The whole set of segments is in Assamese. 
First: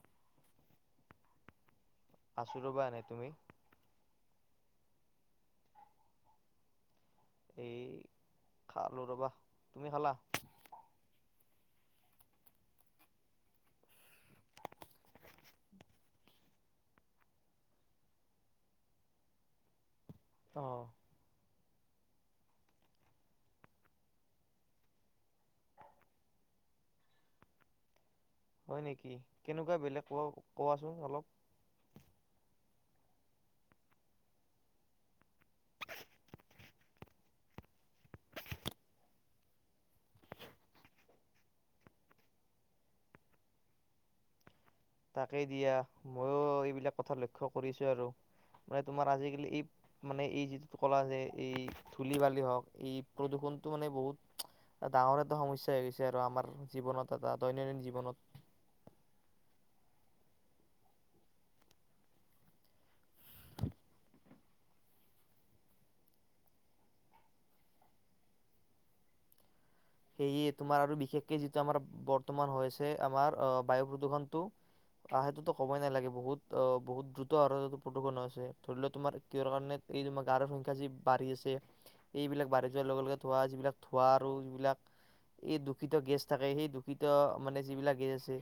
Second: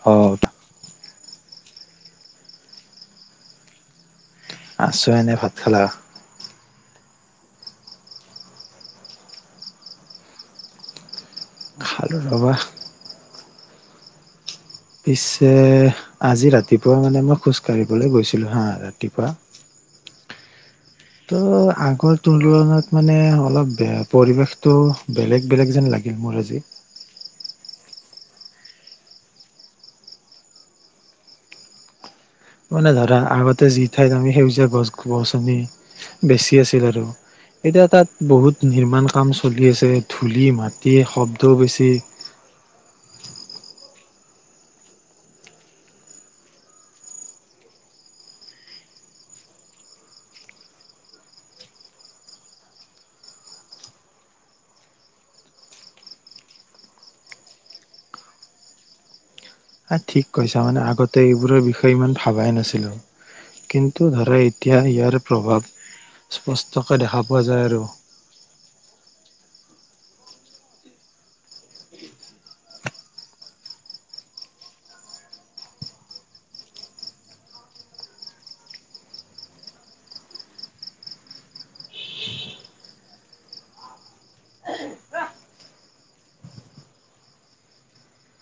স [unintelligible] আছোঁ ৰ'বা এনেই তুমি আছো এনে ভাত খালা? এ খালো ৰবা তুমি খালা? খালো ৰবা পিছে আজি ৰাতিপুৱা মানে মই খোজকাঢ়িবলৈ গৈছিলোঁ হা ৰাতিপুৱা অ আগৰ তুলনাত মানে অলপ বেয়া পৰিৱেশতটো বেলেগ বেলেগ যেন লাগিল মোৰ আজি হয় নেকি কেনেকুৱা বেলেগ কোৱা কোৱাচোন অলপ মানে ধৰা আগতে যি ঠাইত আমি সেউজীয়া গছ গ গছনি বেছি আছিল আৰু এতিয়া তাত বহুত নিৰ্মান কাম চলি আছে ধূলি মাটি শব্দও বেছি তাকেই দিয়া ময়ো এইবিলাক কথা লক্ষ্য কৰিছো আৰু মানে তোমাৰ আজিকালি এই মানে এই যিটো কলা যে এই ধূলি বালি হওক এই প্ৰদূষণটো মানে বহুত ডাঙৰ এটা সমস্যা হৈ গৈছে আৰু আমাৰ জীৱনত এটা দৈনন্দিন জীৱনত আ ঠিক কৈছা মানে আগতে এইবোৰৰ বিষয়ে ইমান ভাবাই নাছিলোঁ কিন্তু ধৰা এতিয়া ইয়াৰ প্ৰভাৱ স্পষ্টকৈ দেখা পোৱা যায় আৰু সেয়ে তোমাৰ আৰু বিশেষকে যিটো আমাৰ বৰ্তমান হৈছে আমাৰ বায়ু প্ৰদূৰ্ষণতটো সেইটোতো ক'বই নালাগে বহুত অ বহুত দ্ৰুত হ প্ৰদূৰণ আ হৈছে ধৰি লোৱা তোমাৰ কিহৰ কাৰণে এইমাৰ গাড়ী সংখ্যা যি বাঢ়ি আছে এইবিলাক বাঢ়ি যোৱাৰ লগে লগে ধোৱা যিবিলাক ধোঁৱা আৰু যিবিলাক এই দূষিত গেছ থাকে সেই দূষিত মানে যিবিলাক গেছ আছে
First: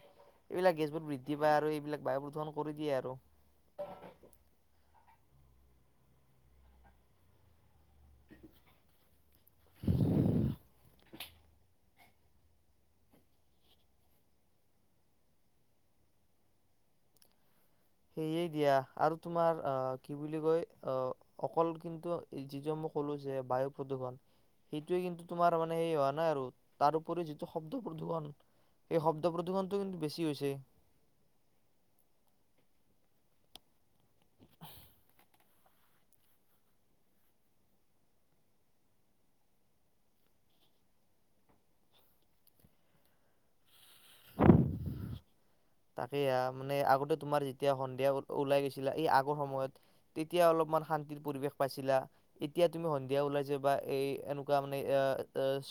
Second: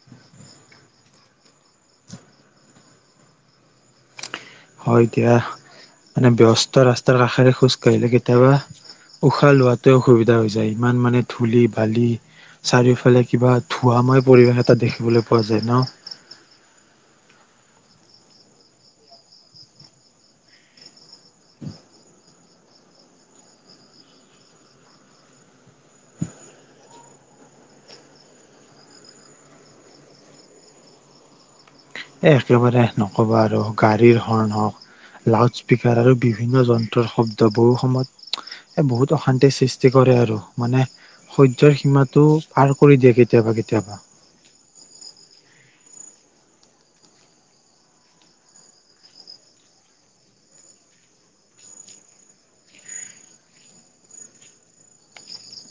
এইবিলাক গেছবোৰ বৃদ্ধি পায় আৰু এইবিলাক বায়ু প্ৰদূষণ কৰি দিয়ে আৰু। হয় দিয়া মানে ব্যৱস্থাৰ ৰাস্তাৰ কাষেৰে খোজ কাঢ়িলে কেতিয়াবা উশাহ লোৱাতে অসুবিধা হৈ যায় ইমান মানে ধূলি বালি চাৰিওফালে কিবা ধোৱাময় পৰিৱেশ এটা দেখিবলৈ পোৱা যায় ন? সেয়ে দিয়া আৰু তোমাৰ আহ কি বুলি কয় আহ অকল কিন্তু যি যে মই কলো যে বায়ু প্ৰদূৰ্ষণ সেইটোৱে কিন্তু তোমাৰ মানে সেই হোৱা নাই আৰু তাৰ উপৰি যিটো শব্দ প্ৰদূৰ্ষন এইেই শব্দ প্ৰদূৰ্ষনটো কিন্তু বেছি হৈছে। এ একেবাৰে নকবা আৰু গাড়ীৰ হৰ্ণ হওঁক লাউড স্পীকাৰ আৰু বিভিন্ন যন্ত্ৰৰ শব্দ বহু সময়ত বহুত অশান্তিৰ সৃষ্টি কৰে আৰু মানে সজজ্যয়ৰ সীমাটো পাৰ কৰি দিয়ে কেতিয়াবা কেতিয়াবা তাকে মানে আগতে তুমাৰ যেতিয়া সন্ধিয়া ওলাই গৈছিলা এই আগৰ সময়ত তেতিয়া অলপমান শান্তিৰ পৰিৱেশ পাইছিলা এতিয়া তুমি সন্ধিয়া ওলাই যে বা এই এনেকুৱা মানে এ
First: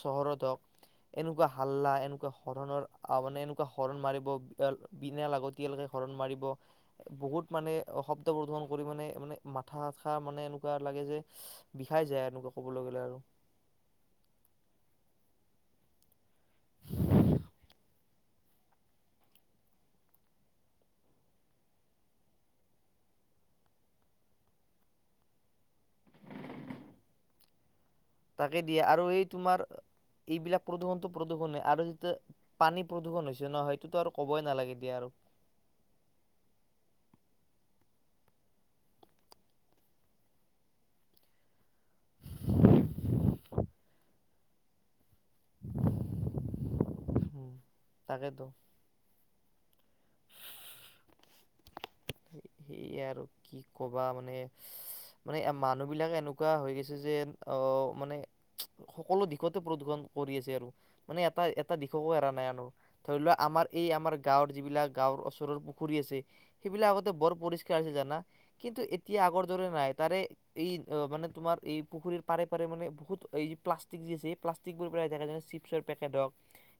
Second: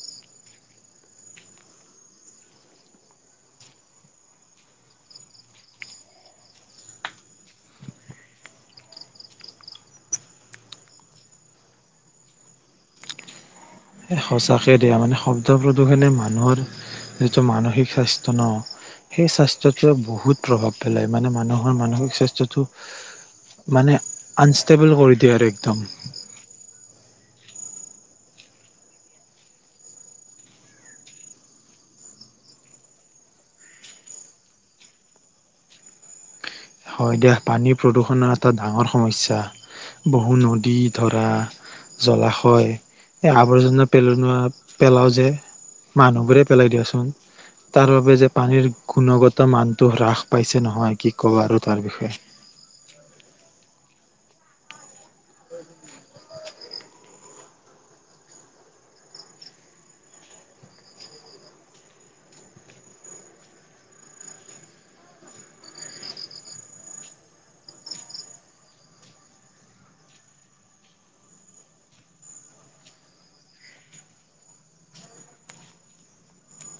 চহৰত হওক এনেকুৱা হাল্লা এনেকুৱা হৰণৰ মানে এনেকুৱা হৰণ মাৰিব বিনা লাগতিয়ালৈকে হৰন মাৰিব বহুত মানে শব্দ প্ৰধন কৰি মানে মানে মাথাচাথা মানে এনেকুৱা লাগে যে বিষাই যায় এনেকুৱা কবলৈ গ'লে আৰু সঁচাকে দিয়া মানে শব্দ প্ৰদূষণে মানুহৰ যিটো মানসিক স্বাস্থ্য ন সেই স্বাস্থ্যটোৱে বহুত প্ৰভাৱ পেলায় মানে মানুহৰ মানসিক স্বাস্থ্যটো মানে আনষ্টেবল কৰি দিয়ে আৰু একদম তাকে দিয়ে আৰু এই তোমাৰ এইবিলাক প্ৰদূৰণটো প্ৰদূৰণ আৰু যেতিয়া পানী প্ৰদূৰ্ষন হৈছে ন সেইটোতো আৰু কবই নালাগে দিয়া আৰু হয় দিয়া পানীৰ প্ৰদূষণৰ এটা ডাঙৰ সমস্যা বহু নদী ধৰা জলাশয় এই আৱৰ্জনা পেলনোয়াত পেলাও যে মানুহবোৰে পেলাই দিয়াচোন উম, তাৰ বাবে যে তাকেতো পানীৰ গুণগত মান তো হ্ৰাস পাইছে নহয় কি ক'বাৰত তাৰ সেই আৰু কি কবা মানে মানে মানে মানুহ বিলাক এনেকুৱা হৈ গৈছে যে আহ মানে সকলো দিশতে প্ৰদূৰষন কৰি আছে আৰু মানে এটা এটা দিশকো এৰা নাই আনৰ ধৰি লোৱা আমাৰ এই আমাৰ গাঁৱৰ যিবিলাক গাঁৱৰ ওচৰৰ পুখুৰী আছে সেইবিলাক আগতে বৰ পৰিষ্কাৰ হৈছে জানা কিন্তু এতিয়া আগৰ দৰে নাই তাৰে এই মানে তোমাৰ এই পুখুৰীৰ পাৰে পাৰে মানে বহুত এই প্লাষ্টিক যি আছে এই প্লাষ্টিকবোৰ পেলাই থাকে যেনে চিপছৰ পেকে হওক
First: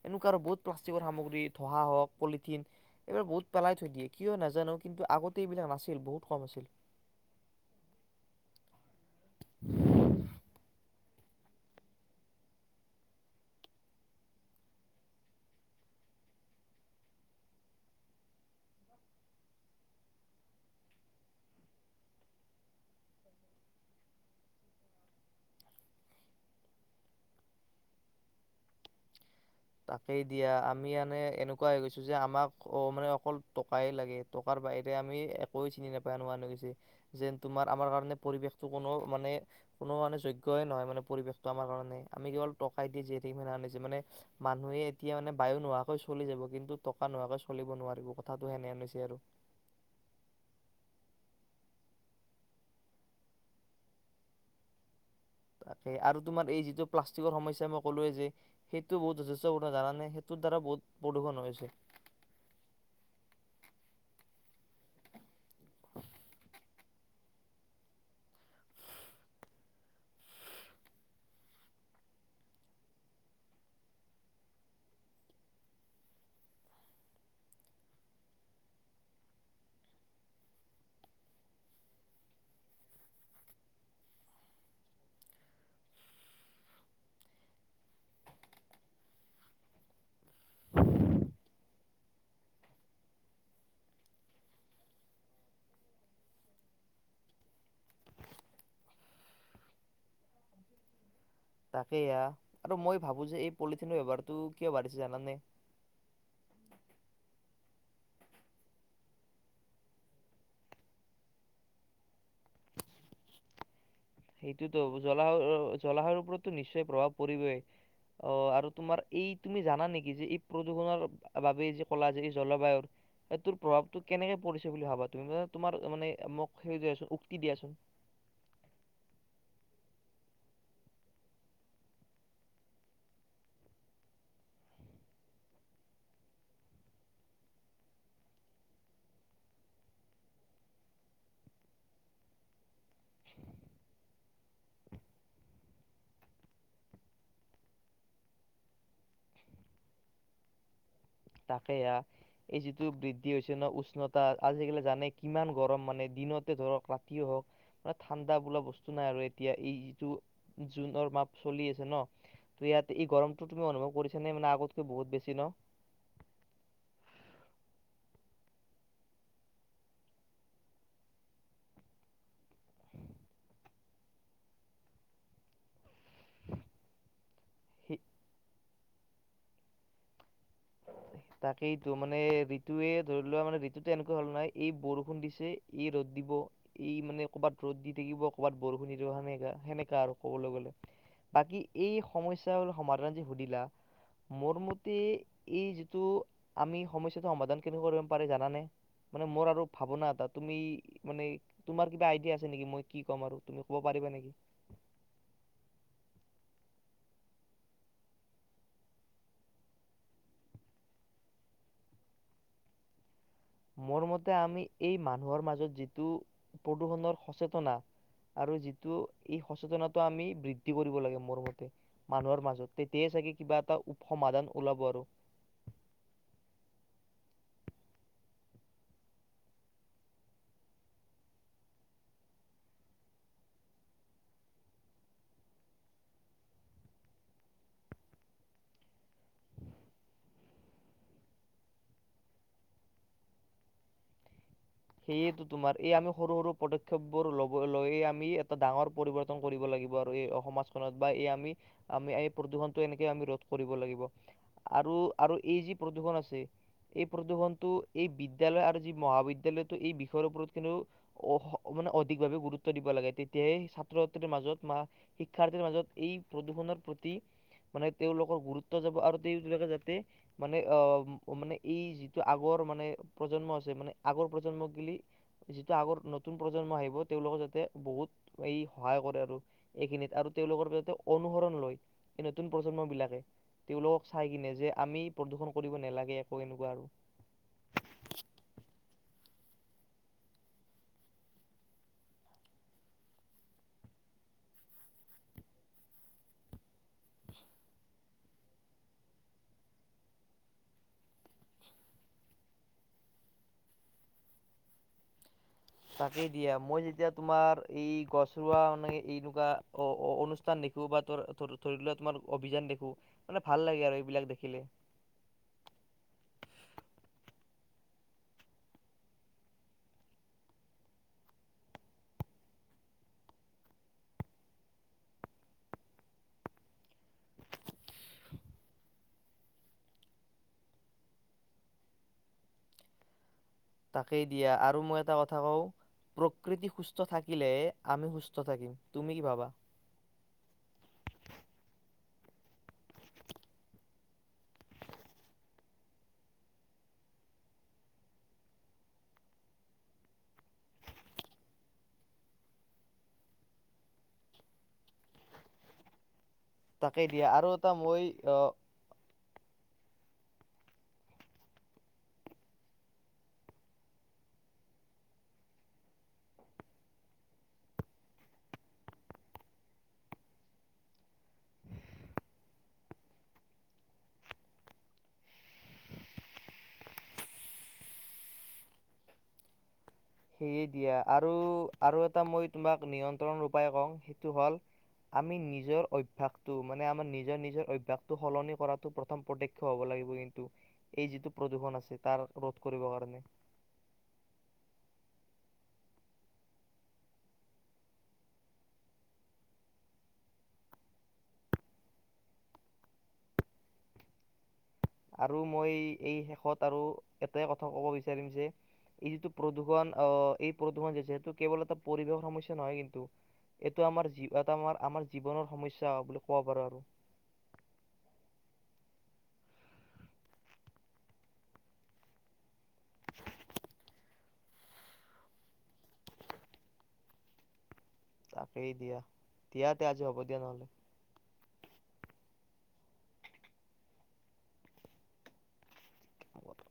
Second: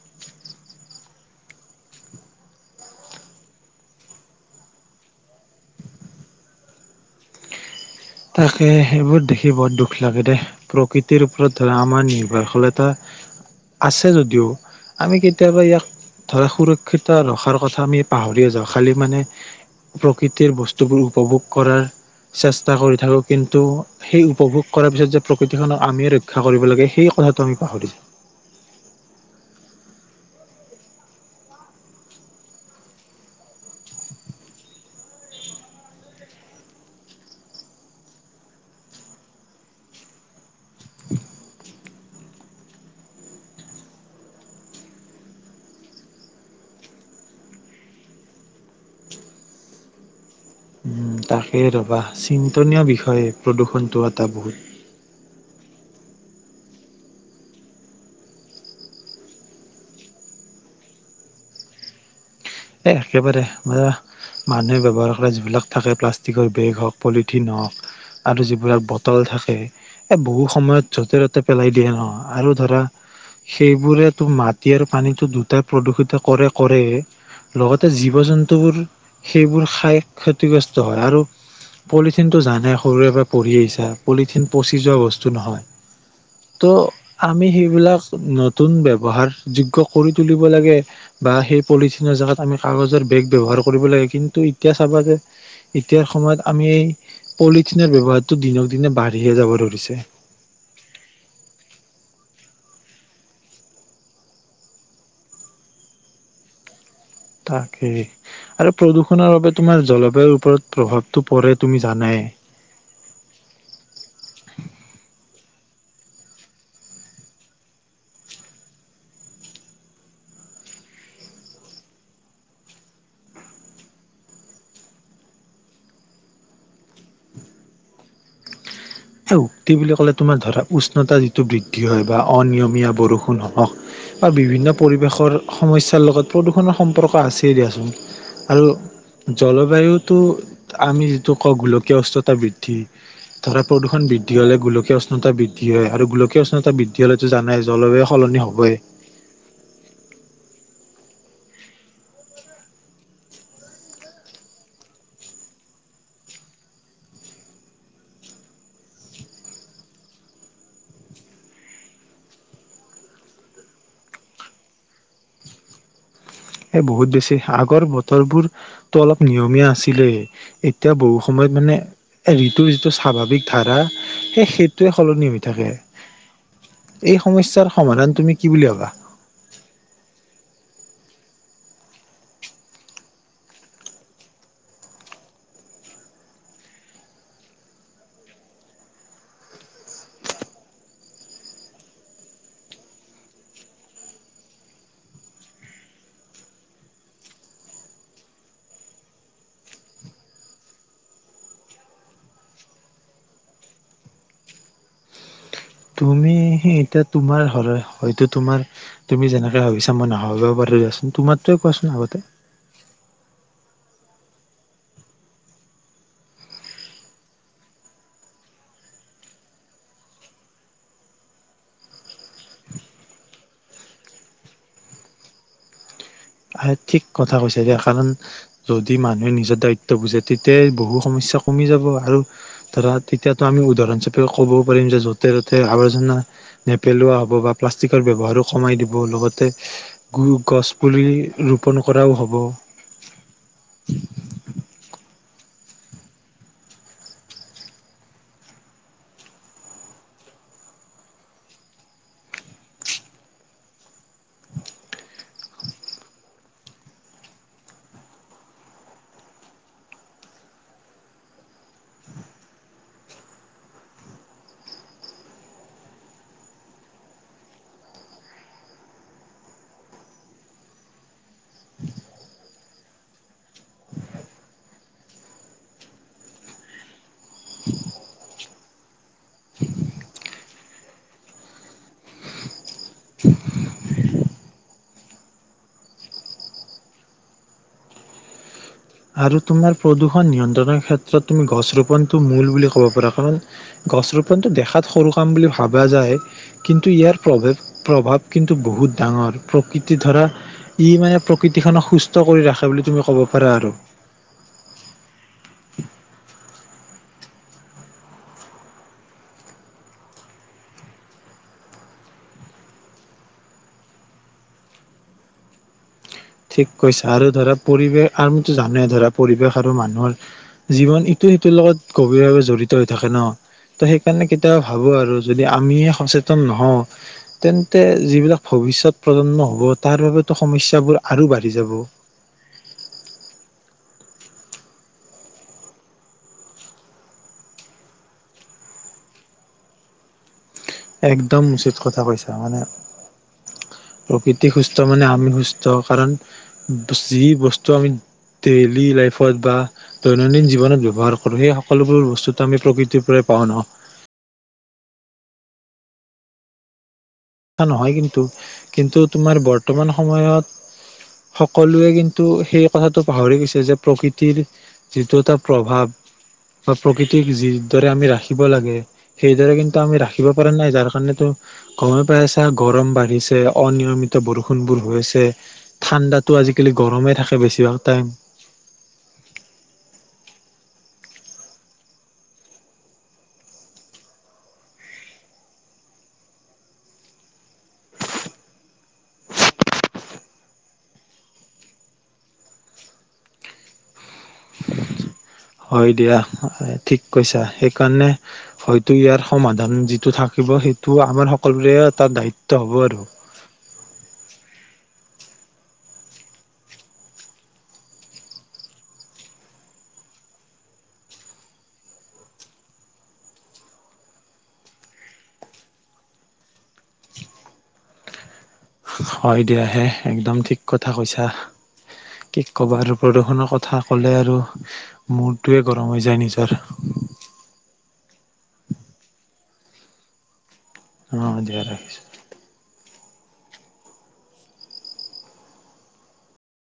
এনেকুৱা আৰু বহুত প্লাষ্টিকৰ সামগ্ৰী ধোহা হওক পলিথিন এইবিলাক বহুত পেলাই থৈ দিয়ে কিয় নাজানো কিন্তু আগতে এইবিলাক নাছিল বহুত কম আছিল। তাকে সেইবোৰ দেখি বৰ দুখ লাগে দে প্ৰকৃতিৰ ওপৰত ধৰা আমাৰ নিৰ্ভৰশীলতা আছে যদিও আমি কেতিয়াবা ইয়াক ধৰা সুৰক্ষিত ৰখাৰ কথা আমি পাহৰি যাওঁ খালি মানে প্ৰকৃতিৰ বস্তুবোৰ উপভোগ কৰাৰ চেষ্টা া কৰি থাকোঁ কিন্তু সেই উপভোগ কৰাৰ পিছত যে প্ৰকৃতিখনক আমিয়ে ৰক্ষা কৰিব লাগে সেই কথাটো আমি পাহৰিছা তাকেই দিয়া আমি মানে এনেকুৱা হৈ গৈছো যে আমাক অ মানে অকল টকাই লাগে টকাৰ বাহিৰে আমি একোৱে চিনি নাপাই আোহ গৈছে যেন তোমাৰ আমাৰ কাৰণে পৰিৱেশটো কোনো মান কোনো মানে যোগ্য়ে নহয় মানে পৰিৱেশটো আমাৰ কাৰণে আমি কেৱল টকাই দি মানে মানুহে এতিয়া মানে বায়ু নোহোৱাকৈ চলি যাব কিন্তু টকা নোহোৱাকৈ চলিব নোৱাৰিব কথাটো সেনেন হৈছে আৰু তাকে ৰবা চিন্তনীয় বিষয়ে প্ৰদূৰষণটো এটা বহুত তাকে আৰু তোমাৰ এই যিটো প্লাষ্টিকৰ সমস্যা মই ক'লোৱৱে যে সেইটো বহুত যথেষ্ট পূৰ্ণ ধাৰা নে সেইটোৰ দ্বাৰা বহুত প্ৰদূষণ হৈছে এ একেবাৰে মানুহে ব্য্ৱহাৰ কৰে যিবিলাক থাকে প্লাষ্টিকৰ বেগ হওক পলিথিন হওক আৰু যিবিলাক বটল থাকে এই বহু সময়ত য'তে ত'তে পেলাই দিয়ে ন আৰু ধৰা সেইবোৰেতো মাটি আৰু পানীতটো দুটাই প্ৰদূষিত কৰে কৰে লগতে জীৱ জন্তুবোৰ সেইবোৰ খাই ক্ষতিগ্ৰস্ত হয় আৰু পলিথিনটো জানে সৰুৰে পৰা পঢ়ি আহিছা পলিথিন পচি যোৱা বস্তু নহয় তো আমি সেইবিলাক নতুন ব্যৱহাৰযোগ্য কৰি তুলিব লাগে বা সেই পলিথিনৰ জেগাত আমি কাগজৰ বেগ ব্যৱহাৰ কৰিব লাগে কিন্তু এতিয়া চাবা যে এতিয়াৰ সময়ত আমি এই পলিথিনৰ ব্যৱহাৰটো দিনক দিনে বাঢ়ি যাব ধৰিছে তাকেই আৰু মই ভাবো যে এই পলিথিনৰ ব্যৱহাৰটো কিয় বাঢ়িছে জানানে তাকেই আৰু প্ৰদূষণৰ বাবে তোমাৰ জলবায়ুৰ ওপৰত প্ৰভাৱটো পৰে তুমি জানাই জলাশয়ুৰ ওপৰতো নিশ্চয় প্ৰভাৱ পৰিবই আহ আৰু তোমাৰ এই তুমি জানা নেকি যে এই প্ৰদূষণৰ বাবেই যে কলা যে এই জলবায়ুৰ এইটোৰ প্ৰভাৱটো কেনেকে পৰিছে বুলি ভাবা তুমি ম তোমাৰ মানে মোক সেইোন উক্তি দিয়াচোন মুক্তি বুলি ক'লে তোমাৰ ধৰা উষ্ণতা যিটো বৃদ্ধি হয় বা অনিয়মীয়া বৰষুণ হওক বা বিভিন্ন পৰিৱেশৰ সমস্যাৰ লগত প্ৰদূষণৰ সম্পৰ্ক আছেই দিয়াচোন আৰু জলবায়ুটো আমি যিটো কওঁ গোলকীয়া উষ্ণতা বৃদ্ধি ধৰা প্ৰদূষণ বৃদ্ধি হ'লে গোলকীয় উষ্ণতা বৃদ্ধি হয় আৰু গোলকীয় উষ্ণতা বৃদ্ধি হ'লেতো জানে জলবায়ু সলনি হ'ব তাকে এই যিটো বৃদ্ধি হৈছে ন উষ্ণতা আজিকালি জানে কিমান গৰম মানে দিনতে ধৰক ৰাতিে হওক মানে ঠাণ্ডা বোলা বস্তু নাই আৰু এতিয়া এই যিটো জুনৰ মাহ চলি আছে ন ত ইয়াত এই গৰমটো তুমি অনুভৱ কৰিছা নে মানে আগতকৈ বহুত বেছি ন এ বহুত বেছি আগৰ বতৰবোৰতো অলপ নিয়মীয়া আছিলেই এতিয়া বহু সময়ত মানে ঋতুৰ যিটো স্বাভাৱিক ধাৰা সেই সেইটোৱে সলনি হৈ থাকে এই সমস্যাৰ সেই- সমাধান তুমি কি বুলি ভাবা তাকেইতো মানে ঋতুে ধৰি লোৱা মানে ঋতুতো এনেকুৱা হল নাই এই বৰষুণ দিছে এই ৰ'দ দিব এই মানে ক'ৰবাত ৰ'দ দি থাকিব কৰবাত বৰষুণ দি দিব সেনেকা সেনেকা আৰু কবলৈ গলে বাকী এই সমাধান যে সুধিলা মোৰ মতে এই যি আমি সমস্যাটো সমাধান কেনেক কৰিব পাৰে জানানে মানে মোৰ আৰু ভাৱনা এটা তুমি মানে তোমাৰ কিবা আইডিয়া আছে নেকি মই কি ক'ম আৰু তুমি কব পাৰিবা নেকি তুমি এতিয়া তোমাৰ হয়তো তোমাৰ তুমি যেনেকে ভাবিছা মই নাভাবিবা পাৰো দিয়াচোন তোমাৰে কোৱাচোন আগতে মোৰ মতে আমি এই মানুহৰ মাজত যিটো প্ৰদূৰ্ষণৰ সচেতনা আৰু যিটো এই সচেতনটো আমি বৃদ্ধি কৰিব লাগে মোৰ মতে মানুহৰ মাজত তেতিয়াই চাগে কিবা এটা সমাধান ওলাব আৰু আহ ঠিক কথা কৈছে এয়া কাৰণ যদি মানুহে নিজৰ দায়িত্ব বুজে তেতিয়াই বহু সমস্যাৰ কমি যাব আৰু ধৰা তেতিয়াতো আমি উদাহৰণ হিাপে ক'বও পাৰিম যে য'তে ত'তে আৱৰ্জনা নেপেলোৱা হ'ব বা প্লাষ্টিকৰ ব্যৱহাৰো কমাই দিব লগতে গো গছ পুলি ৰোপণ কৰাও হ'ব সেইয়েতো তোমাৰ এই আমি সৰু সৰু পদক্ষেপ বোৰ লব লৈ আমি এটা ডাঙৰ পৰিৱৰ্তন কৰিব লাগিব আৰু এই সমাজখনত বা এই আমি আমি এই প্ৰদূৰ্ষনটো এনেকে আমি ৰোধ কৰিব লাগিব আৰু আৰু এই যি প্ৰদূৰন আছে এই প্ৰদূৰ্ষনটো এই বিদয়ালয় আৰু যি মহাবিদয়ালয়ত এই বিষয়ৰ ওপৰত কিন্তু অ মানে অধিকভাৱে গুৰুত্ব দিব লাগে তেতিয়াহে ছাত্ৰ ছাত্ৰীৰ মাজত বা শিক্ষাৰ্থীৰ মাজত এই প্ৰদূষণৰ প্ৰতি মানে তেওঁলোকৰ গুৰুত্ব যাব আৰু তেওঁলোকে যাতে মানে আহ অ মানে এই যিটো আগৰ মানে প্ৰজন্ম আছে মানে আগৰ প্ৰজন্মক গিলি যিটো আগৰ নতুন প্ৰজন্ম আহিব তেওঁলোকৰ যাতে বহুত এই সহায় কৰে এইখিনিত আৰু তেওঁলোকৰ অনুসৰণ লৈ নতুন প্ৰজন্ম বিলাকে তেওঁলোকক চাই কিনে যে আমি প্ৰদূ্ষন কৰিব নালাগে একো এনেকুৱা আৰু আৰু তোমাৰ প্ৰদূষণ নিয়ন্ত্ৰণৰ ক্ষেত্ৰত তুমি গছ ৰোপণটো মূল বুলি ক'ব পাৰা কাৰণ গছ ৰোপণটো দেখাত সৰু কাম বুলি ভাবা যায় কিন্তু ইয়াৰ প্ৰভেৱ প্ৰভাৱ কিন্তু বহুত ডাঙৰ প্ৰকৃতি ধৰা ই মানে প্ৰকৃতিখনক সুস্থ কৰি ৰাখে বুলি তুমি ক'ব পাৰা আৰু তাকেই দিয়া, মই যেতিয়া তোমাৰ এই গছ ৰোৱা মানে এনেকুৱা অনুষ্ঠান দেখো বা ত ধৰি লোৱা তোমাৰ অভিযান দেখো, মানে ভাল লাগে আৰু এইবিলাক দেখিলে। ঠিক কৈছা, আৰু ধৰা পৰিৱেশ আমিতো জানোৱেই ধৰা পৰিৱেশ আৰু মানুহৰ জীৱন ইটো সিটোৰ লগত গভীৰভাৱে জড়িত হৈ থাকে ন, ত সেইকাৰণে কেতিয়াবা ভাবো আৰু যদি আমি সচেতন নহওঁ, তেন্তে যিবিলাক ভৱিষ্যত প্ৰজন্ম হব তাৰ বাবেতো সমস্যাবোৰ আৰু বাঢ়ি যাব। তাকেই দিয়া আৰু মই এটা কথা কওঁ, প্ৰকৃতি সুস্থ থাকিলে আমি সুস্থ থাকিম তুমি কি ভাবা? একদম উচিত কথা কৈছা। মানে প্ৰকৃতি সুস্থ মানে আমি সুস্থ কাৰণ যি বস্তু আমি ডেইলি লাইফত বা দৈনন্দিন জীৱনত ব্যৱহাৰ কৰো সেই সকলোবোৰ বস্তুটো আমি প্ৰকৃতিৰ পৰাই পাওঁ ন। তাকেই দিয়া আৰু এটা নহয় মই কিন্তু, কিন্তু তোমাৰ বৰ্ত বৰ্তমান সময়ত সকলোৱে কিন্তু সেই কথাটো পাহৰি গৈছে যে প্ৰকৃতিৰ যিটো এটা প্ৰভাৱ, বা প্ৰকৃতিক যিদৰে আমি ৰাখিব লাগে, সেইদৰে কিন্তু আমি ৰাখিব পৰা নাই যাৰ কাৰণেতো গে চপাই চাহ গৰম বাঢ়িছে। অনিয়মিত বৰষুণবোৰ হৈছে। ঠাণ্ডাতো আজিকালি গৰমেই থাকে বেছিভাগ টাইম সেয়ে দিয়া আৰু আৰু এটা মই তোমাক নিয়ন্ত্ৰণ উপায় কওঁ, সেইটো হ'ল আমি নিজৰ অভ্যাসটো মানে আমাৰ নিজৰ নিজৰ অভ্যাসটো সলনি কৰাটো প্ৰথম প্ৰতক্ষ্য হব লাগিব কিন্তু, এই যিটো প্ৰদূৰ্ষণ আছে তাৰ ৰধ কৰিব কাৰণে হয় দিয়া ঠিক কৈছা সেইকাৰণে হয়তো ইয়াৰ সমাধান যিটো থাকিব সেইটো আমাৰ সকলোৰে তটা দায়িত্ব হ'ব আৰু। আৰু মই এই শেষত আৰু এটাই কথা কব বিচাৰিম যে, এই যিটো প্ৰদূষণ আহ এই প্ৰদূৰণ যে যিহটো কেৱল এটা পৰিৱেশৰ সমস্যা নহয় কিন্তু। এইটো আমাৰ এটা আমাৰ আমাৰ জীৱনৰ সমস্যা বুলি কব পাৰো আৰু। হয় দিয়াহে একদম ঠিক কথা কৈছা কি ক'বা আৰু প্ৰদূষণৰ কথা ক'লে আৰু মূৰটোৱে গৰম হৈ যায় নিজৰ। তাকেই দিয়া। দিয়াতে আজি হ'ব দিয়া নহলে অঁ দিয়া ৰাখিছো।